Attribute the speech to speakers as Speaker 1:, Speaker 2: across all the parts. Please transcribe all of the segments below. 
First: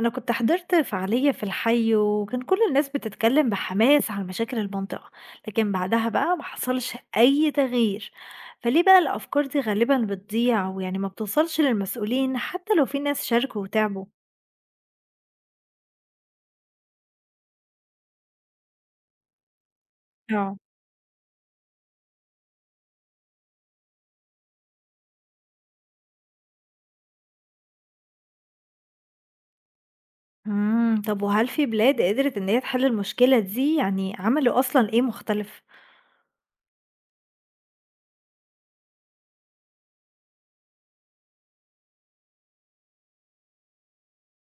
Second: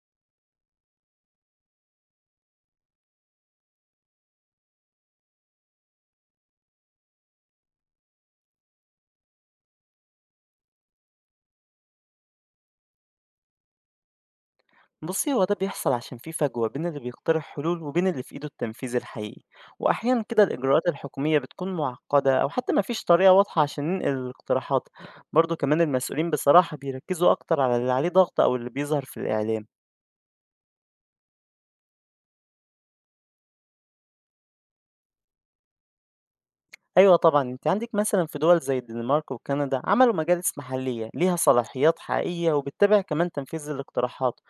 Speaker 1: أنا كنت حضرت فعالية في الحي وكان كل الناس بتتكلم بحماس عن مشاكل المنطقة، لكن بعدها بقى ما حصلش أي تغيير. فليه بقى الأفكار دي غالبا بتضيع ويعني ما بتوصلش للمسؤولين حتى لو في ناس شاركوا وتعبوا؟
Speaker 2: بصي، هو ده بيحصل عشان في فجوة بين اللي بيقترح حلول وبين اللي في إيده التنفيذ الحقيقي. وأحيانا كده
Speaker 1: اه.
Speaker 2: الإجراءات الحكومية بتكون معقدة أو حتى مفيش طريقة واضحة عشان ننقل الاقتراحات. برضو كمان المسؤولين بصراحة بيركزوا أكتر على اللي عليه ضغط أو اللي بيظهر في الإعلام.
Speaker 1: مم. طب وهل في بلاد قدرت إن هي تحل المشكلة دي؟ يعني عملوا أصلا إيه مختلف؟
Speaker 2: أيوة طبعا، أنت عندك مثلا في دول زي الدنمارك وكندا عملوا مجالس محلية ليها صلاحيات حقيقية وبتتابع كمان تنفيذ الاقتراحات.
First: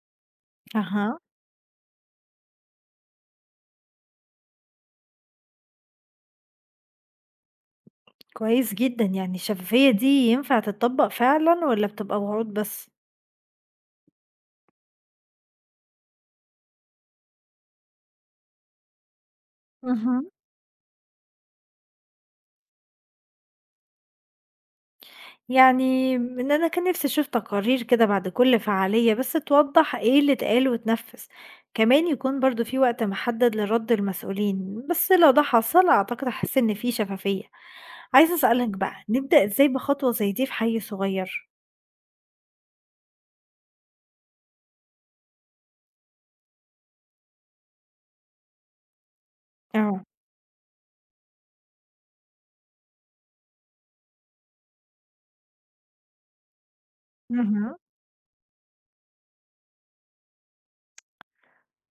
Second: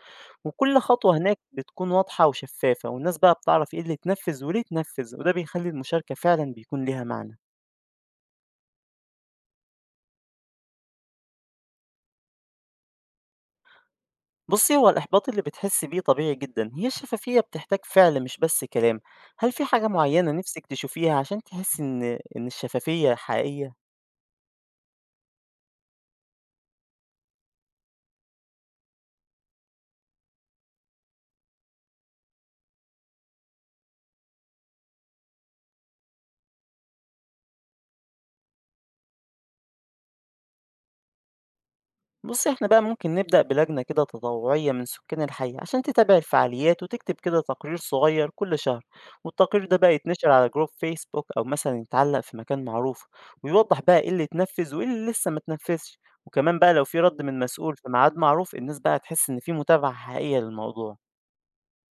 Speaker 2: وكل خطوة
Speaker 1: أها.
Speaker 2: هناك بتكون واضحة وشفافة، والناس بقى بتعرف إيه اللي اتنفذ وليه اتنفذ، وده بيخلي المشاركة فعلا بيكون ليها معنى.
Speaker 1: كويس جدا، يعني الشفافية دي ينفع تتطبق فعلا ولا بتبقى وعود بس؟
Speaker 2: بصي، هو الإحباط اللي بتحس بيه طبيعي جدا. هي الشفافية بتحتاج فعل مش بس كلام. هل في حاجة
Speaker 1: مهم.
Speaker 2: معينة نفسك تشوفيها عشان تحس إن الشفافية حقيقية؟
Speaker 1: يعني إن أنا كان نفسي أشوف تقارير كده بعد كل فعالية بس توضح إيه اللي اتقال واتنفذ. كمان يكون برضو في وقت محدد لرد المسؤولين، بس لو ده حصل أعتقد أحس إن في شفافية. عايزة أسألك بقى، نبدأ إزاي بخطوة زي دي في حي صغير؟
Speaker 2: بصي، احنا بقى ممكن نبدأ بلجنة كده تطوعية من سكان الحي عشان تتابع الفعاليات وتكتب كده تقرير صغير كل شهر. والتقرير ده بقى
Speaker 1: اه.
Speaker 2: يتنشر على جروب فيسبوك أو مثلا يتعلق في مكان معروف، ويوضح بقى ايه اللي اتنفذ وايه اللي لسه ما اتنفذش. وكمان بقى لو في رد من مسؤول
Speaker 1: مهم.
Speaker 2: في ميعاد معروف، الناس بقى هتحس إن في متابعة حقيقية للموضوع.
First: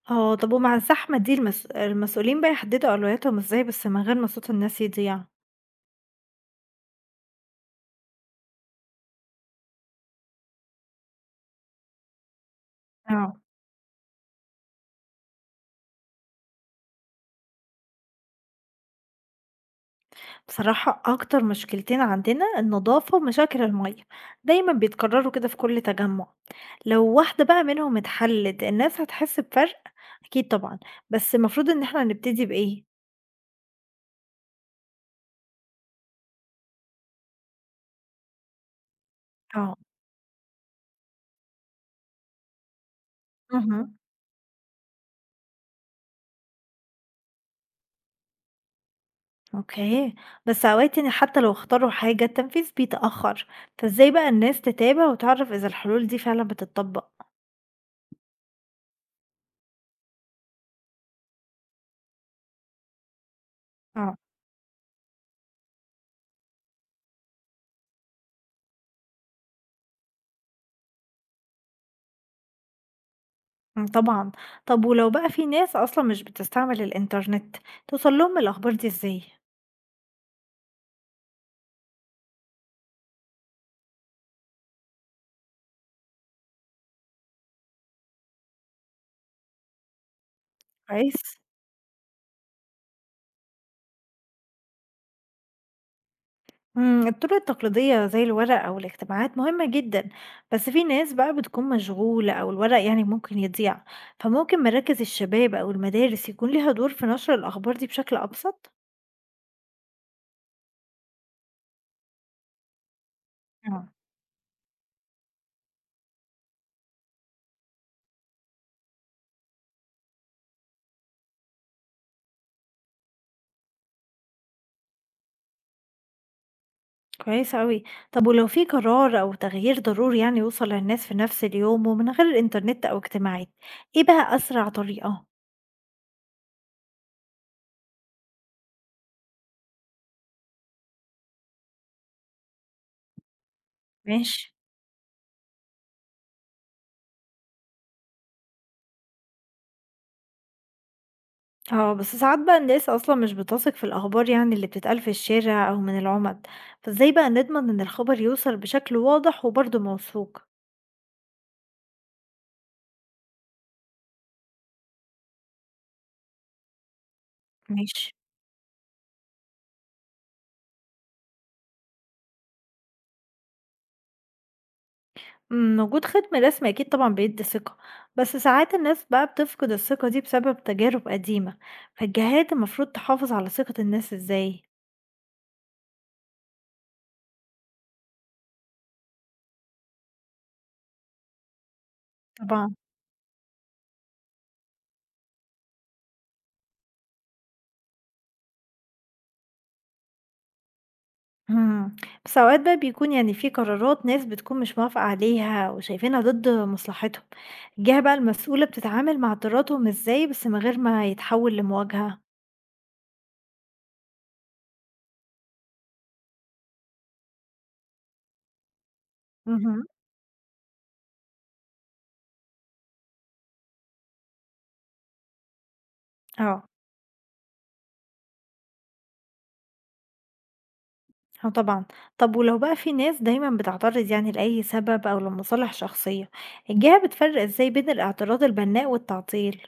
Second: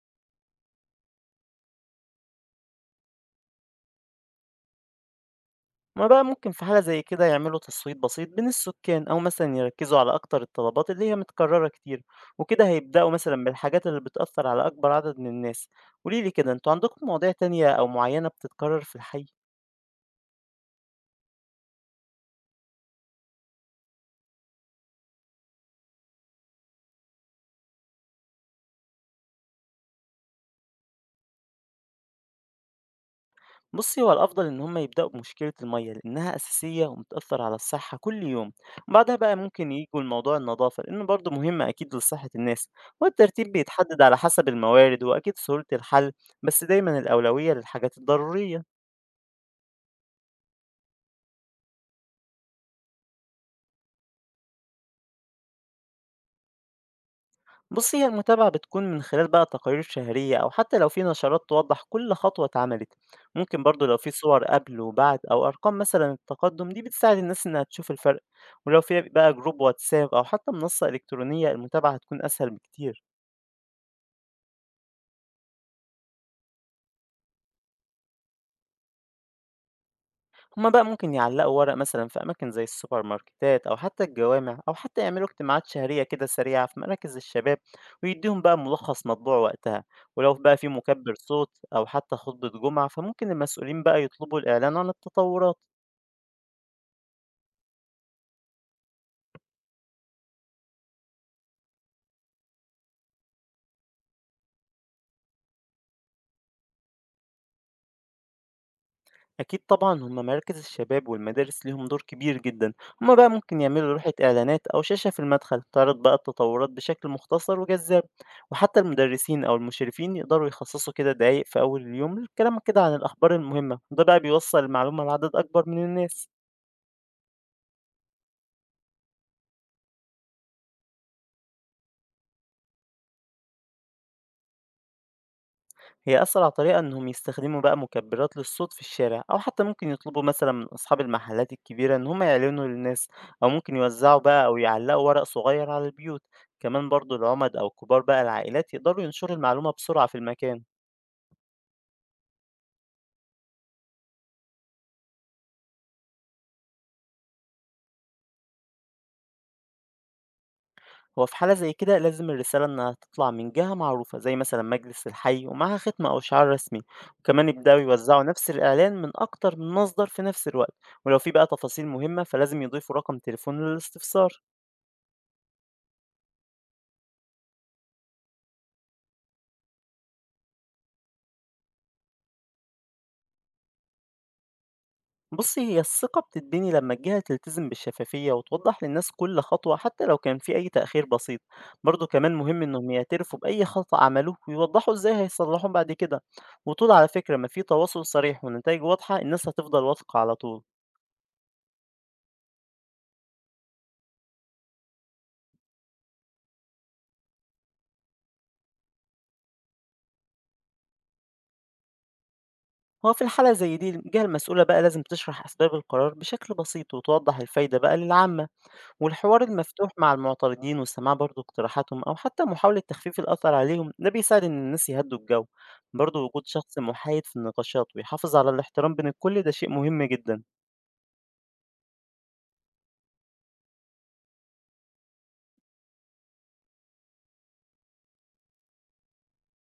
Speaker 1: اه، طب ومع الزحمة دي المسؤولين بقى يحددوا أولوياتهم إزاي بس من غير ما صوت الناس يضيع؟
Speaker 2: هُم بقى ممكن في حالة زي كده يعملوا تصويت بسيط بين السكان، أو مثلًا يركزوا على أكتر الطلبات اللي هي متكررة كتير، وكده هيبدأوا
Speaker 1: اه.
Speaker 2: مثلًا بالحاجات اللي بتأثر على أكبر عدد من الناس. قولي لي كده، أنتم عندكم مواضيع تانية أو معينة بتتكرر في الحي؟
Speaker 1: بصراحة أكتر مشكلتين عندنا النظافة ومشاكل المية، دايما بيتكرروا كده في كل تجمع. لو واحدة بقى منهم اتحلت، الناس هتحس بفرق؟ أكيد طبعًا، بس المفروض إن إحنا نبتدي بإيه؟
Speaker 2: بُصّي، هو الأفضل إن هُم يبدأوا بمشكلة المَيّة، لإنها أساسية وبتأثر على الصحة كل يوم، وبعدها بقى ممكن
Speaker 1: آه.
Speaker 2: ييجوا لموضوع النضافة، لإنه برضه مهم أكيد لصحة الناس، والترتيب
Speaker 1: اهم،
Speaker 2: بيتحدد على حسب الموارد وأكيد سهولة الحل، بس دايمًا الأولوية للحاجات الضرورية.
Speaker 1: أوكي، بس أوقات يعني حتى لو اختاروا حاجة التنفيذ بيتأخر، فإزاي بقى الناس تتابع وتعرف إذا الحلول دي فعلًا بتطبق؟
Speaker 2: بصي، هي المتابعة بتكون من خلال بقى تقارير شهرية أو حتى لو في نشرات توضح كل خطوة اتعملت. ممكن برضو لو في
Speaker 1: آه.
Speaker 2: صور قبل وبعد أو أرقام مثلا التقدم دي بتساعد الناس إنها تشوف الفرق. ولو في بقى جروب واتساب أو حتى منصة إلكترونية، المتابعة هتكون أسهل بكتير.
Speaker 1: طبعًا، طب ولو بقى في ناس أصلًا مش بتستعمل الإنترنت، توصل لهم الأخبار دي إزاي؟
Speaker 2: هما بقى ممكن يعلقوا ورق مثلا في أماكن زي السوبر ماركتات أو حتى الجوامع، أو حتى يعملوا اجتماعات شهرية كده سريعة في مراكز الشباب ويديهم بقى ملخص مطبوع وقتها. ولو بقى في مكبر
Speaker 1: كويس.
Speaker 2: صوت أو حتى خطبة جمعة، فممكن المسؤولين بقى يطلبوا الإعلان عن التطورات.
Speaker 1: الطرق التقليدية زي الورق أو الاجتماعات مهمة جدًا، بس في ناس بقى بتكون مشغولة أو الورق يعني ممكن يضيع، فممكن مراكز الشباب أو المدارس يكون ليها دور في نشر الأخبار دي بشكل أبسط؟
Speaker 2: أكيد طبعا، هما مراكز الشباب والمدارس ليهم دور كبير جدا. هما بقى ممكن
Speaker 1: آه.
Speaker 2: يعملوا لوحة إعلانات أو شاشة في المدخل تعرض بقى التطورات بشكل مختصر وجذاب. وحتى المدرسين أو المشرفين يقدروا يخصصوا كده دقايق في أول اليوم للكلام كده عن الأخبار المهمة، وده بقى بيوصل المعلومة لعدد أكبر من الناس.
Speaker 1: كويس أوي، طب ولو في قرار أو تغيير ضروري يعني يوصل للناس في نفس اليوم ومن غير الإنترنت أو اجتماعات، إيه بقى أسرع طريقة؟
Speaker 2: هي أسرع طريقة إنهم يستخدموا بقى مكبرات للصوت في الشارع، أو حتى ممكن يطلبوا مثلا من أصحاب المحلات الكبيرة إن هم يعلنوا للناس، أو ممكن يوزعوا بقى
Speaker 1: ماشي.
Speaker 2: أو يعلقوا ورق صغير على البيوت. كمان برضو العمد أو كبار بقى العائلات يقدروا ينشروا المعلومة بسرعة في المكان.
Speaker 1: آه، بس ساعات بقى الناس أصلا مش بتثق في الأخبار، يعني اللي بتتقال في الشارع أو من العمد. فازاي بقى نضمن إن الخبر يوصل بشكل واضح وبرضه موثوق؟
Speaker 2: هو في حالة زي كده لازم الرسالة إنها تطلع من جهة معروفة زي مثلا مجلس الحي ومعها ختمة أو شعار رسمي، وكمان يبدأوا
Speaker 1: ماشي.
Speaker 2: يوزعوا نفس الإعلان من أكتر من مصدر في نفس الوقت. ولو في بقى تفاصيل مهمة، فلازم يضيفوا رقم تليفون للاستفسار.
Speaker 1: مم، وجود ختم رسمي أكيد طبعا بيدي ثقة، بس ساعات الناس بقى بتفقد الثقة دي بسبب تجارب قديمة. فالجهات المفروض تحافظ على ثقة الناس ازاي؟
Speaker 2: بصي، هي الثقة بتتبني لما الجهة تلتزم بالشفافية وتوضح للناس كل خطوة حتى لو كان في أي تأخير بسيط. برضه كمان مهم
Speaker 1: طبعا.
Speaker 2: إنهم يعترفوا بأي خطأ عملوه ويوضحوا إزاي هيصلحوه بعد كده. وطول على فكرة ما في تواصل صريح ونتائج واضحة، الناس هتفضل واثقة على طول.
Speaker 1: إمم. بس أوقات بقى بيكون يعني في قرارات ناس بتكون مش موافقة عليها وشايفينها ضد مصلحتهم، الجهة بقى المسؤولة بتتعامل مع اعتراضهم إزاي بس من غير ما يتحول لمواجهة؟
Speaker 2: هو في الحالة زي دي الجهة المسؤولة بقى لازم تشرح أسباب القرار بشكل بسيط وتوضح الفايدة بقى للعامة. والحوار
Speaker 1: اهم،
Speaker 2: المفتوح مع المعترضين وسماع برضه اقتراحاتهم أو حتى محاولة تخفيف الأثر عليهم، ده بيساعد إن الناس يهدوا الجو. برضه وجود
Speaker 1: آه،
Speaker 2: شخص محايد في النقاشات ويحافظ على الاحترام بين الكل ده شيء مهم جدا.
Speaker 1: آه طبعًا. طب ولو بقى في ناس دايمًا بتعترض يعني لأي سبب أو لمصالح شخصية، الجهة بتفرق إزاي بين الاعتراض البناء والتعطيل؟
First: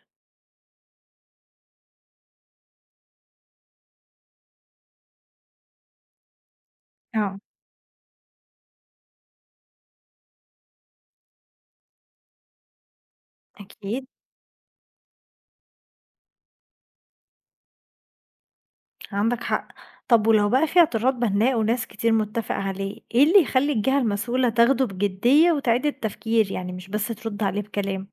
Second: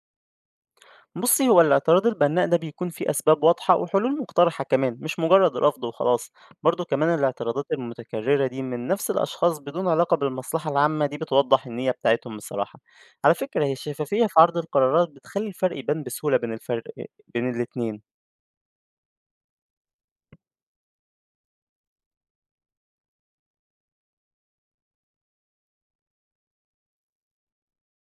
Speaker 2: بصي، هو الاعتراض البناء ده بيكون فيه أسباب واضحة وحلول مقترحة، كمان مش مجرد رفض وخلاص. برضه كمان
Speaker 1: آه،
Speaker 2: الاعتراضات المتكررة دي من نفس الأشخاص بدون علاقة بالمصلحة العامة دي بتوضح النية بتاعتهم بصراحة. على فكرة، هي
Speaker 1: أكيد.
Speaker 2: الشفافية في عرض القرارات بتخلي الفرق يبان بسهولة بين الاتنين.
Speaker 1: عندك حق. طب ولو بقى في اعتراض بناء وناس كتير متفق عليه، ايه اللي يخلي الجهة المسؤولة تاخده بجدية وتعيد التفكير، يعني مش بس ترد عليه بكلام؟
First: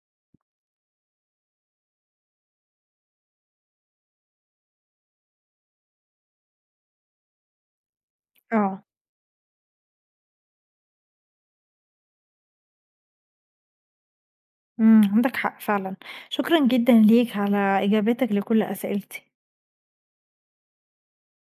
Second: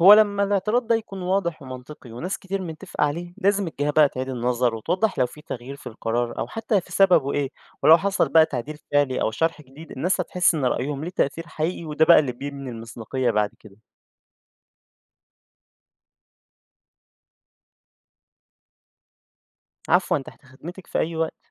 Speaker 2: هو لما الاعتراض ده يكون واضح ومنطقي وناس كتير متفقة عليه، لازم الجهة بقى تعيد النظر وتوضح لو في تغيير في القرار أو حتى في سببه إيه. ولو حصل بقى تعديل
Speaker 1: اه.
Speaker 2: فعلي أو شرح جديد، الناس هتحس إن رأيهم ليه تأثير حقيقي، وده بقى اللي بيبني المصداقية بعد كده.
Speaker 1: عندك حق فعلا. شكرا جدا ليك على اجابتك لكل اسئلتي.
Speaker 2: عفوا، تحت خدمتك في أي وقت.